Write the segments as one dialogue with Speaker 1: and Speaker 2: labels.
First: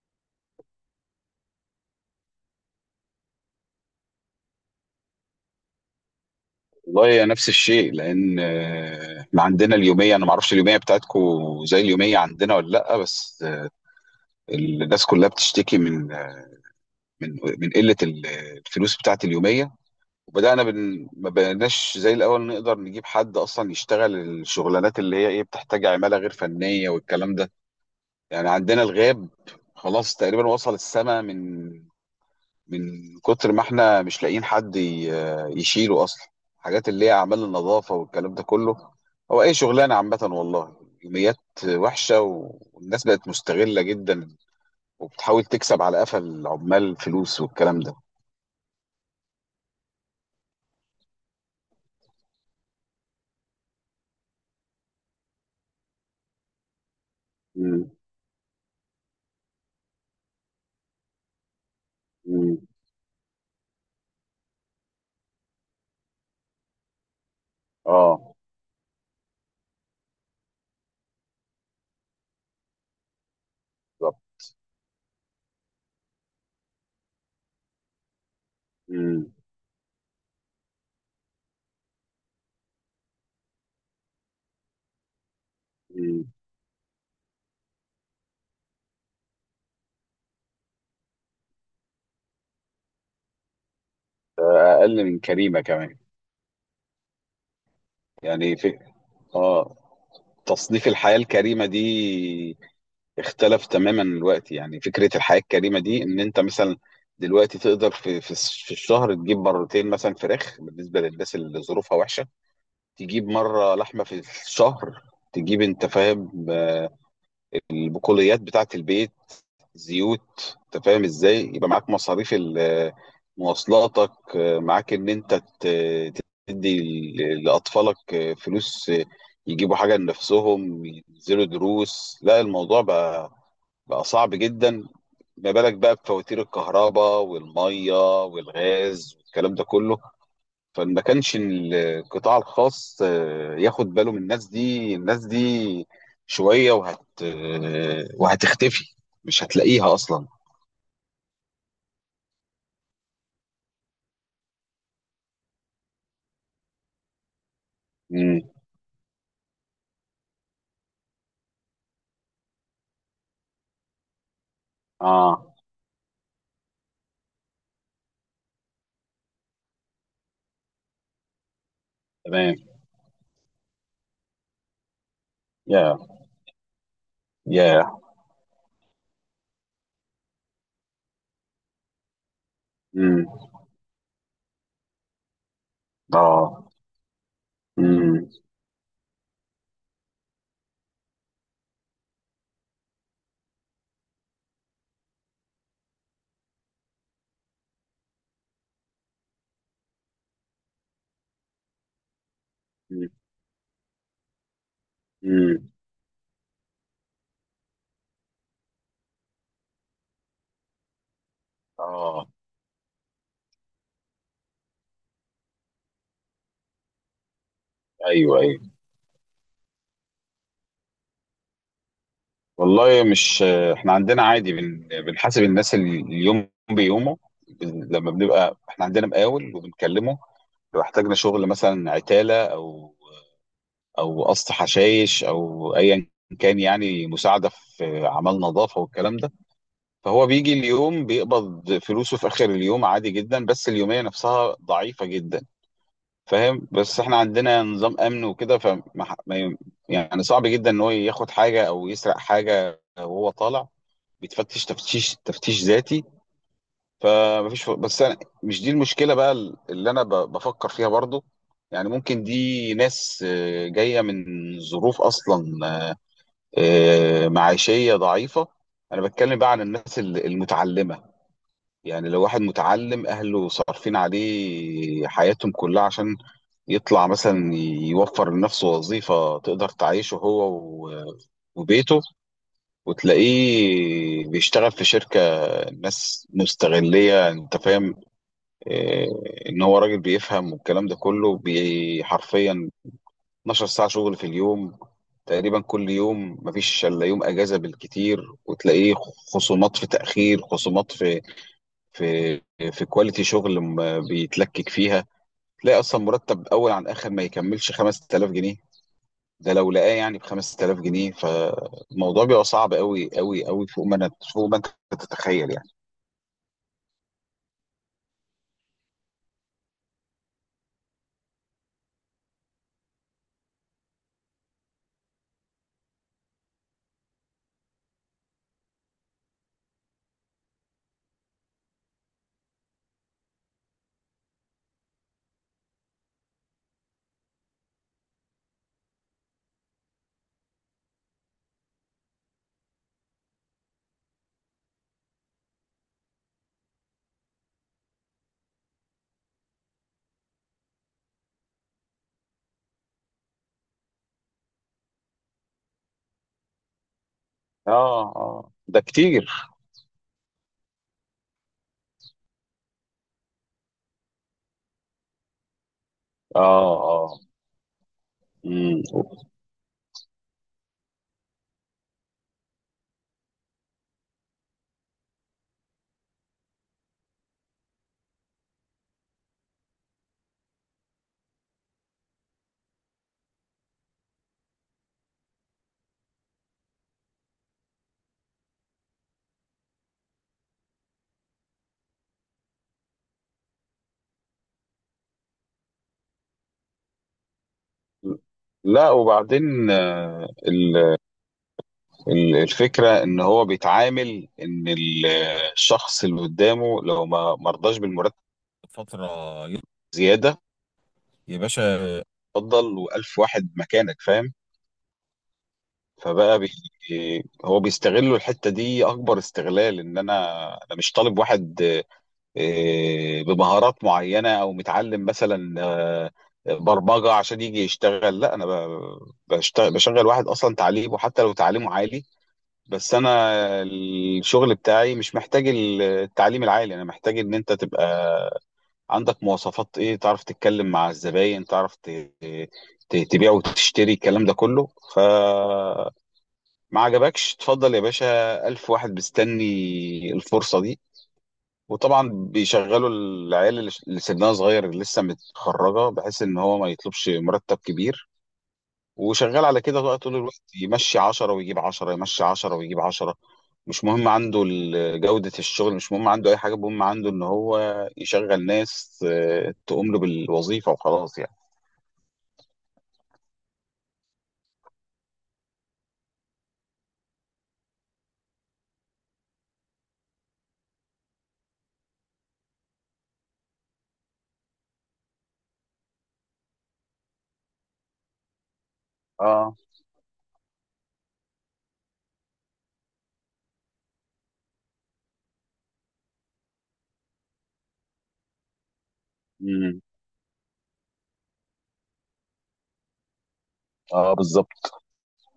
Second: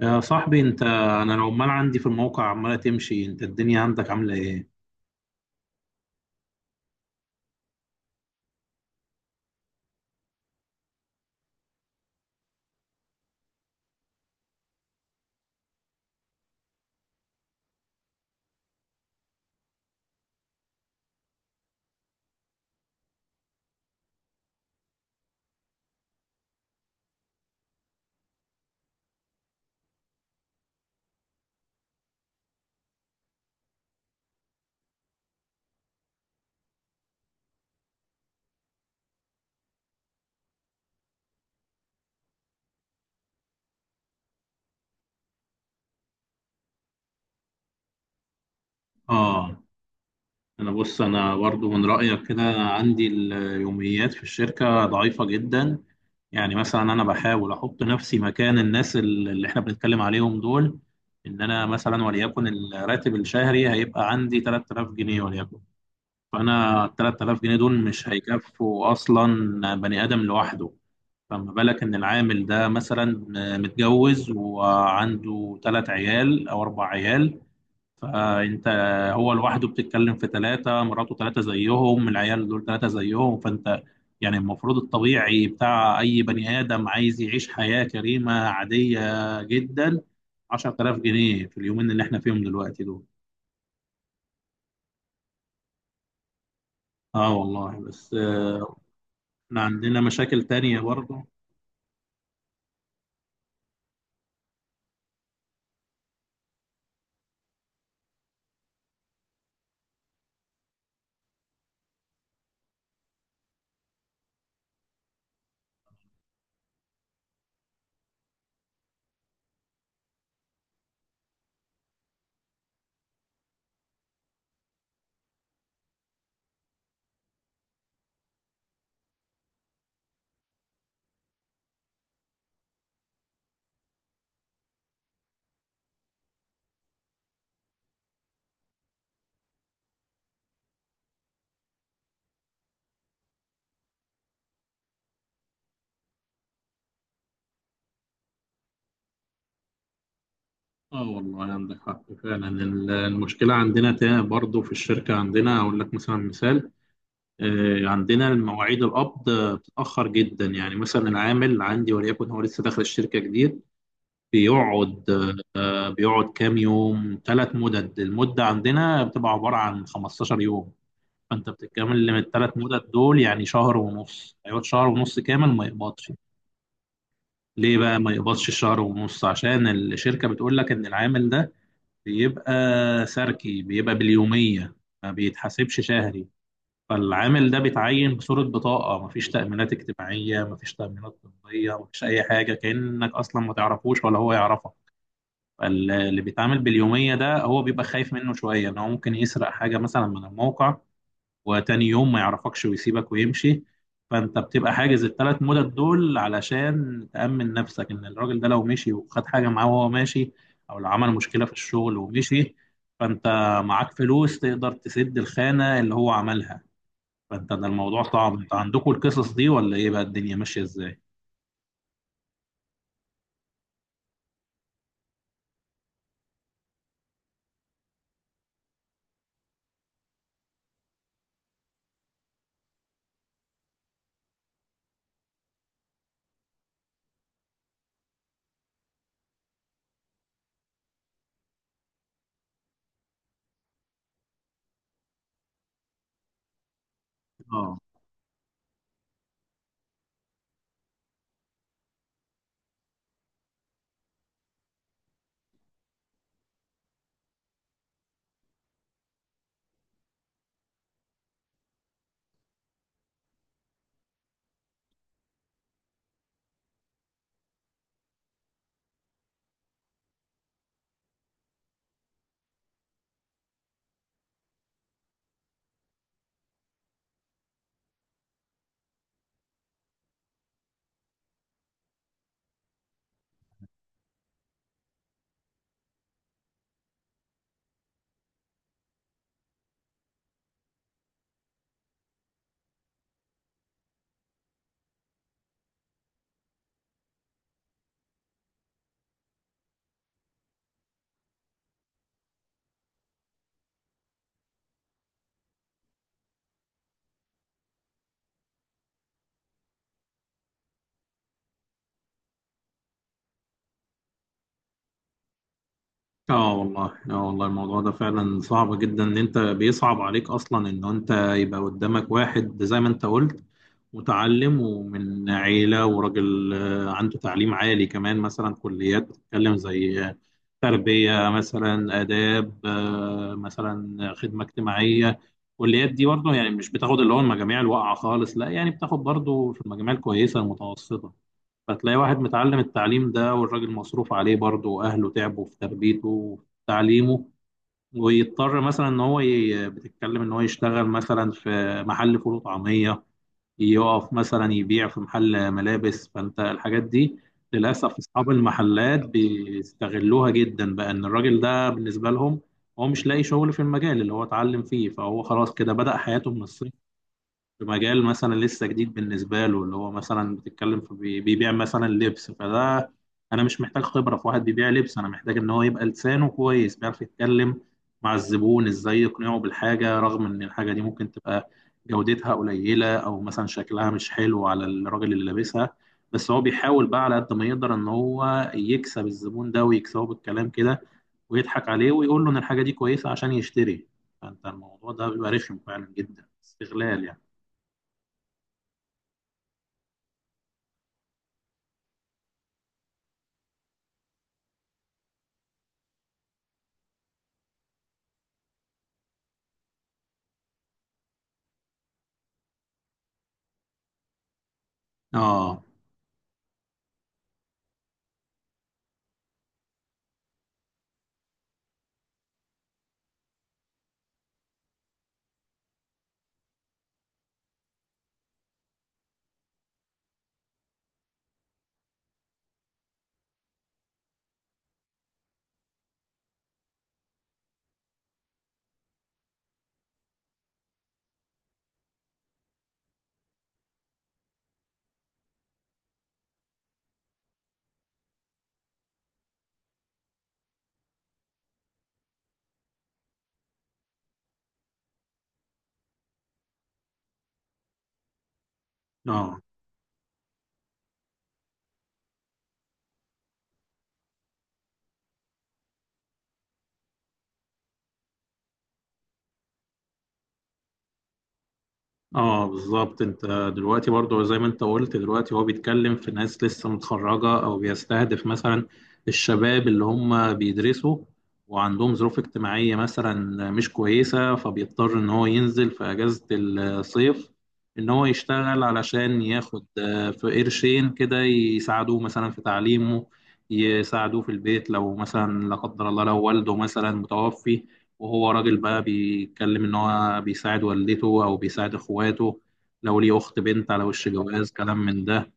Speaker 1: يا صاحبي انت، انا لو عمال عندي في الموقع عمالة تمشي، انت الدنيا عندك عاملة ايه؟
Speaker 2: والله نفس الشيء لان احنا عندنا اليوميه. انا ما اعرفش اليوميه بتاعتكو زي اليوميه عندنا ولا لا، بس الناس كلها بتشتكي من قله الفلوس بتاعت اليوميه. وبدانا ما بقيناش زي الاول نقدر نجيب حد اصلا يشتغل الشغلانات اللي هي ايه، بتحتاج عماله غير فنيه والكلام ده. يعني عندنا الغاب خلاص تقريبا وصل السما، من كتر ما احنا مش لاقيين حد يشيله اصلا. حاجات اللي هي اعمال النظافه والكلام ده كله، هو اي شغلانه عامه والله. يوميات وحشه، والناس بقت مستغله جدا وبتحاول تكسب على قفا العمال فلوس والكلام ده.
Speaker 1: اه، انا بص، انا برضو من رأيك كده. عندي اليوميات في الشركة ضعيفة جدا. يعني مثلا انا بحاول احط
Speaker 2: مم.
Speaker 1: نفسي مكان الناس اللي احنا بنتكلم عليهم دول. انا مثلا وليكن
Speaker 2: مم.
Speaker 1: الراتب الشهري هيبقى عندي 3000 جنيه وليكن. فانا ال 3000 جنيه دول مش
Speaker 2: اه،
Speaker 1: هيكفوا اصلا بني ادم لوحده. فما بالك إن العامل ده مثلا
Speaker 2: بالظبط.
Speaker 1: متجوز وعنده تلات عيال أو أربع عيال، فأنت، هو
Speaker 2: مم.
Speaker 1: لوحده بتتكلم في تلاتة، مراته تلاتة زيهم، العيال دول تلاتة زيهم، فأنت يعني المفروض الطبيعي بتاع أي
Speaker 2: مم.
Speaker 1: بني آدم عايز يعيش حياة كريمة عادية جدا. 10000 جنيه في اليومين اللي احنا فيهم دلوقتي دول.
Speaker 2: ده اقل من كريمه كمان.
Speaker 1: اه والله، بس
Speaker 2: يعني في،
Speaker 1: احنا
Speaker 2: اه،
Speaker 1: عندنا مشاكل تانية
Speaker 2: تصنيف الحياه
Speaker 1: برضه.
Speaker 2: الكريمه دي اختلف تماما الوقت. يعني فكرة الحياة الكريمة دي ان انت مثلا دلوقتي تقدر في الشهر تجيب مرتين مثلا فراخ، بالنسبة للناس اللي ظروفها وحشة، تجيب مرة لحمة في الشهر، تجيب انت فاهم؟ البقوليات بتاعة البيت، زيوت. انت فاهم ازاي يبقى معاك مصاريف مواصلاتك، معاك ان انت ت- تدي لاطفالك فلوس يجيبوا حاجة لنفسهم، ينزلوا دروس. لا الموضوع بقى صعب جدا. ما بالك بقى بفواتير الكهرباء والميه والغاز والكلام ده كله. فما كانش القطاع الخاص ياخد باله من الناس دي. الناس دي شوية وهتختفي، مش هتلاقيها أصلا.
Speaker 1: اه والله عندك حق فعلا. المشكله عندنا تاني برضو في الشركه، عندنا اقول لك مثلا مثال، عندنا
Speaker 2: مم.
Speaker 1: المواعيد القبض بتتاخر جدا. يعني مثلا العامل عندي وليكن هو لسه داخل الشركه جديد، بيقعد،
Speaker 2: اه،
Speaker 1: بيقعد كام يوم، ثلاث مدد. المده عندنا بتبقى عباره عن 15 يوم، فانت بتتكامل من الثلاث
Speaker 2: تمام.
Speaker 1: مدد دول، يعني شهر ونص. هيقعد شهر ونص كامل ما
Speaker 2: يا
Speaker 1: يقبضش. ليه
Speaker 2: يا
Speaker 1: بقى ما يقبضش الشهر ونص؟ عشان الشركه بتقول لك ان العامل ده بيبقى
Speaker 2: مم.
Speaker 1: سركي، بيبقى باليومية، ما بيتحاسبش شهري.
Speaker 2: اه.
Speaker 1: فالعامل ده بيتعين
Speaker 2: مم.
Speaker 1: بصورة بطاقة، مفيش تأمينات اجتماعية، مفيش تأمينات طبية، مفيش أي حاجة، كأنك أصلا ما تعرفوش ولا هو يعرفك. فاللي بيتعامل باليومية ده هو بيبقى خايف منه شوية إن هو ممكن يسرق حاجة مثلا من الموقع، وتاني يوم ما يعرفكش
Speaker 2: مم.
Speaker 1: ويسيبك ويمشي. فانت بتبقى حاجز الثلاث
Speaker 2: مم.
Speaker 1: مدد دول علشان تأمن نفسك، ان الراجل ده لو مشي وخد حاجة معاه وهو ماشي، او لو عمل مشكلة في الشغل
Speaker 2: اه.
Speaker 1: ومشي، فانت معاك فلوس تقدر تسد الخانة اللي هو عملها. فانت ده الموضوع صعب.
Speaker 2: ايوه،
Speaker 1: انت
Speaker 2: ايوه.
Speaker 1: عندكم القصص دي ولا ايه بقى، الدنيا ماشية ازاي؟
Speaker 2: والله مش، احنا عندنا عادي، بنحاسب الناس اليوم بيومه. لما بنبقى احنا عندنا مقاول وبنكلمه لو احتاجنا شغل مثلا عتالة او قص حشايش او ايا كان، يعني مساعدة في اعمال نظافة والكلام ده، فهو بيجي اليوم، بيقبض فلوسه في اخر اليوم عادي جدا. بس اليومية نفسها ضعيفة جدا، فاهم؟ بس احنا عندنا
Speaker 1: اه.
Speaker 2: نظام امن وكده، فما ح- ما ي- يعني صعب جدا ان هو ياخد حاجة او يسرق حاجة وهو طالع، بيتفتش تفتيش ذاتي. فمفيش، بس انا مش دي المشكله بقى اللي انا بفكر فيها برضو. يعني ممكن دي ناس جايه من ظروف اصلا معيشيه ضعيفه. انا بتكلم بقى عن الناس المتعلمه. يعني لو واحد متعلم اهله صارفين عليه حياتهم كلها عشان يطلع مثلا يوفر لنفسه وظيفه تقدر تعيشه هو و- وبيته، وتلاقيه بيشتغل في شركة ناس مستغلية. انت فاهم إيه؟ ان هو راجل بيفهم والكلام ده كله، حرفيا 12 ساعة شغل في اليوم تقريبا كل يوم، مفيش الا يوم اجازة بالكتير، وتلاقيه خصومات في تأخير، خصومات في في كواليتي شغل بيتلكك فيها. تلاقي اصلا مرتب اول عن اخر ما يكملش 5000 جنيه. ده لو لقاه يعني ب 5000 جنيه. فالموضوع بيبقى صعب قوي قوي قوي، فوق ما فوق ما انت تتخيل يعني.
Speaker 1: اه والله الموضوع ده فعلا صعب جدا. ان انت بيصعب عليك اصلا ان انت يبقى قدامك واحد زي ما انت قلت، متعلم ومن عيلة وراجل، عنده تعليم عالي كمان. مثلا كليات بتتكلم زي تربية، مثلا آداب، مثلا خدمة اجتماعية. الكليات دي برضه يعني مش بتاخد اللي هو المجاميع الواقعة خالص، لا، يعني بتاخد برضه في المجاميع الكويسة المتوسطة. فتلاقي واحد متعلم التعليم ده، والراجل مصروف عليه برضه، وأهله تعبوا في تربيته وفي تعليمه، ويضطر مثلا إن هو بتتكلم إن هو يشتغل مثلا في محل فول وطعمية، يقف مثلا يبيع في محل ملابس. فأنت الحاجات دي للأسف
Speaker 2: اه
Speaker 1: أصحاب
Speaker 2: اه، ده
Speaker 1: المحلات
Speaker 2: كتير.
Speaker 1: بيستغلوها جدا بقى، إن الراجل ده بالنسبة لهم هو مش لاقي شغل في المجال اللي هو اتعلم فيه، فهو خلاص كده بدأ حياته
Speaker 2: اه
Speaker 1: من الصفر
Speaker 2: اه.
Speaker 1: في مجال مثلا لسه
Speaker 2: مم.
Speaker 1: جديد بالنسبة له، اللي هو مثلا بتتكلم في بيبيع مثلا لبس. فده أنا مش محتاج خبرة في واحد بيبيع لبس، أنا محتاج إن هو يبقى لسانه كويس، بيعرف يتكلم مع الزبون إزاي يقنعه بالحاجة، رغم إن الحاجة دي ممكن تبقى جودتها قليلة أو مثلا شكلها مش حلو على الراجل اللي لابسها، بس هو بيحاول بقى على قد ما يقدر إن هو يكسب الزبون ده، ويكسبه بالكلام كده ويضحك عليه ويقول له إن الحاجة دي كويسة عشان يشتري. فأنت الموضوع ده بيبقى رخم فعلا جدا، استغلال يعني.
Speaker 2: لا وبعدين الفكرة ان هو بيتعامل ان الشخص اللي قدامه لو ما مرضاش بالمرتب فترة زيادة، يا باشا اتفضل، والف واحد مكانك، فاهم.
Speaker 1: اه
Speaker 2: فبقى هو بيستغلوا الحتة دي أكبر استغلال. إن أنا، مش طالب واحد بمهارات معينة أو متعلم مثلا برمجة عشان يجي يشتغل. لا أنا بشتغل بشغل واحد أصلا تعليمه حتى لو تعليمه عالي، بس أنا الشغل بتاعي مش محتاج التعليم العالي. أنا محتاج إن أنت تبقى عندك مواصفات، إيه، تعرف تتكلم مع الزباين، تعرف تبيع وتشتري الكلام ده كله. ف، ما عجبكش اتفضل يا باشا، ألف واحد مستني الفرصة دي. وطبعا بيشغلوا العيال اللي سنها صغير، اللي لسه متخرجة، بحيث ان هو ما يطلبش مرتب كبير.
Speaker 1: اه
Speaker 2: وشغال على كده بقى طول الوقت، يمشي عشرة ويجيب عشرة، يمشي عشرة ويجيب عشرة. مش مهم عنده جودة الشغل، مش مهم عنده أي حاجة. المهم عنده ان هو يشغل ناس تقوم له بالوظيفة وخلاص يعني.
Speaker 1: اه بالظبط. انت دلوقتي برضو زي ما انت قلت، دلوقتي هو بيتكلم في ناس لسه متخرجة، او بيستهدف مثلا الشباب اللي هم بيدرسوا وعندهم ظروف اجتماعية مثلا مش كويسة، فبيضطر ان هو ينزل في اجازة الصيف، ان هو يشتغل علشان
Speaker 2: اه،
Speaker 1: ياخد في قرشين كده يساعدوه مثلا في تعليمه، يساعدوه في البيت، لو مثلا لا قدر الله لو والده مثلا متوفي وهو راجل بقى، بيتكلم إن
Speaker 2: امم،
Speaker 1: هو بيساعد والدته أو بيساعد إخواته، لو ليه أخت بنت على وش
Speaker 2: اه بالظبط.
Speaker 1: جواز، كلام من ده.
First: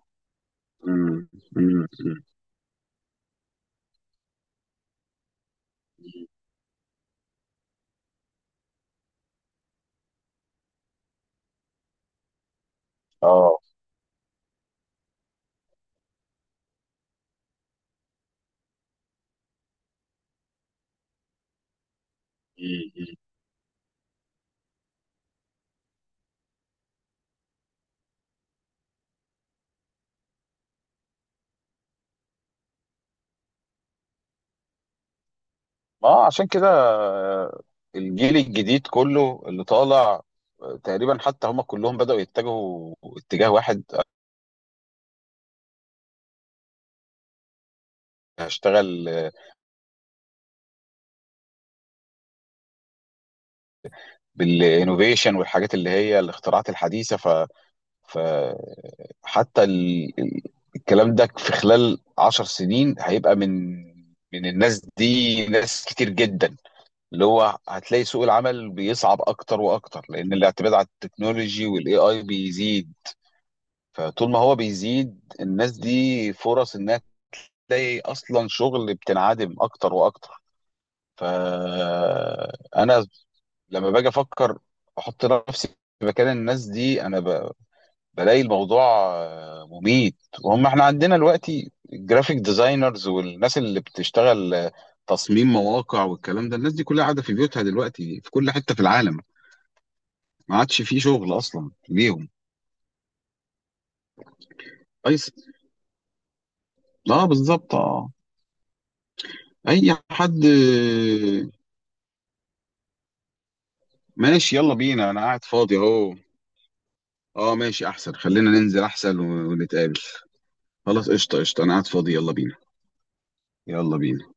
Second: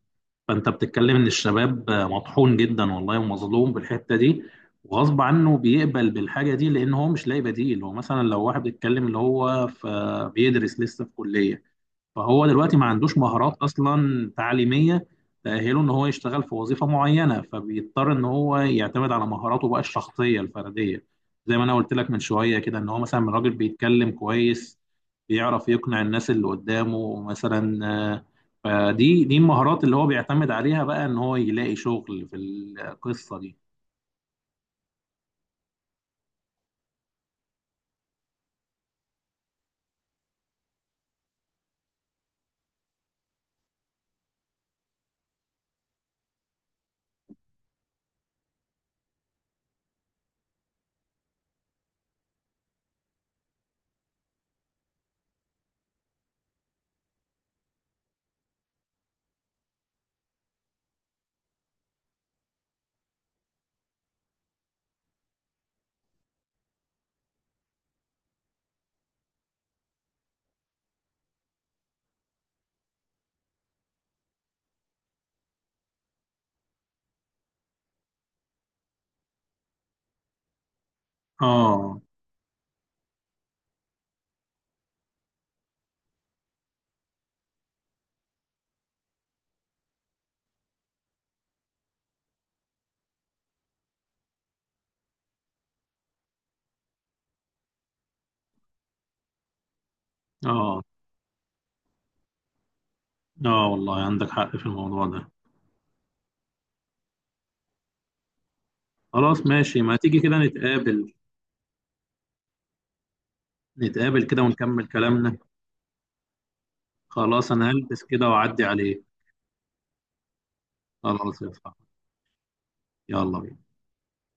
Speaker 1: فأنت بتتكلم
Speaker 2: امم.
Speaker 1: إن
Speaker 2: امم.
Speaker 1: الشباب
Speaker 2: امم.
Speaker 1: مطحون جدا والله ومظلوم بالحتة دي، وغصب عنه بيقبل بالحاجة دي لأن هو مش لاقي بديل. هو مثلا لو واحد بيتكلم اللي هو في بيدرس لسه في كلية، فهو دلوقتي ما عندوش مهارات
Speaker 2: اه.
Speaker 1: اصلا تعليميه تأهله ان هو يشتغل في وظيفه معينه، فبيضطر ان هو يعتمد على مهاراته بقى الشخصيه الفرديه، زي ما انا قلت لك من شويه كده، ان هو مثلا راجل بيتكلم كويس، بيعرف يقنع الناس اللي قدامه مثلا، آه، فدي المهارات اللي هو بيعتمد عليها بقى ان هو يلاقي شغل في القصه دي.
Speaker 2: ما هو عشان كده الجيل الجديد كله اللي طالع تقريبا حتى هم كلهم بدأوا يتجهوا اتجاه واحد. هشتغل بالانوفيشن والحاجات اللي هي الاختراعات الحديثة. ف، فحتى الكلام ده في خلال 10 سنين هيبقى من الناس دي ناس كتير جدا، اللي هو هتلاقي سوق العمل بيصعب اكتر واكتر، لان الاعتماد على التكنولوجي والاي اي بيزيد. فطول ما هو بيزيد، الناس دي فرص انها تلاقي اصلا شغل بتنعدم اكتر واكتر.
Speaker 1: اه
Speaker 2: فانا لما باجي افكر، احط نفسي في مكان الناس دي، انا بلاقي الموضوع مميت. وهم احنا عندنا دلوقتي الجرافيك ديزاينرز والناس اللي بتشتغل تصميم مواقع والكلام ده، الناس دي كلها قاعده في بيوتها دلوقتي في كل حته في العالم. ما
Speaker 1: اه
Speaker 2: عادش في شغل اصلا ليهم.
Speaker 1: اه والله عندك حق في الموضوع ده.
Speaker 2: كويس. اه، بالظبط، اه.
Speaker 1: خلاص ماشي، ما
Speaker 2: اي
Speaker 1: تيجي كده
Speaker 2: حد.
Speaker 1: نتقابل، نتقابل كده
Speaker 2: ماشي، يلا
Speaker 1: ونكمل
Speaker 2: بينا، انا
Speaker 1: كلامنا.
Speaker 2: قاعد فاضي اهو.
Speaker 1: خلاص
Speaker 2: اه
Speaker 1: انا
Speaker 2: ماشي
Speaker 1: هلبس
Speaker 2: احسن،
Speaker 1: كده
Speaker 2: خلينا
Speaker 1: واعدي
Speaker 2: ننزل
Speaker 1: عليه.
Speaker 2: احسن ونتقابل. خلاص، قشطة
Speaker 1: خلاص يا
Speaker 2: قشطة، انا
Speaker 1: صاحبي،
Speaker 2: قاعد فاضي، يلا بينا.
Speaker 1: يلا بينا.
Speaker 2: يلا بينا.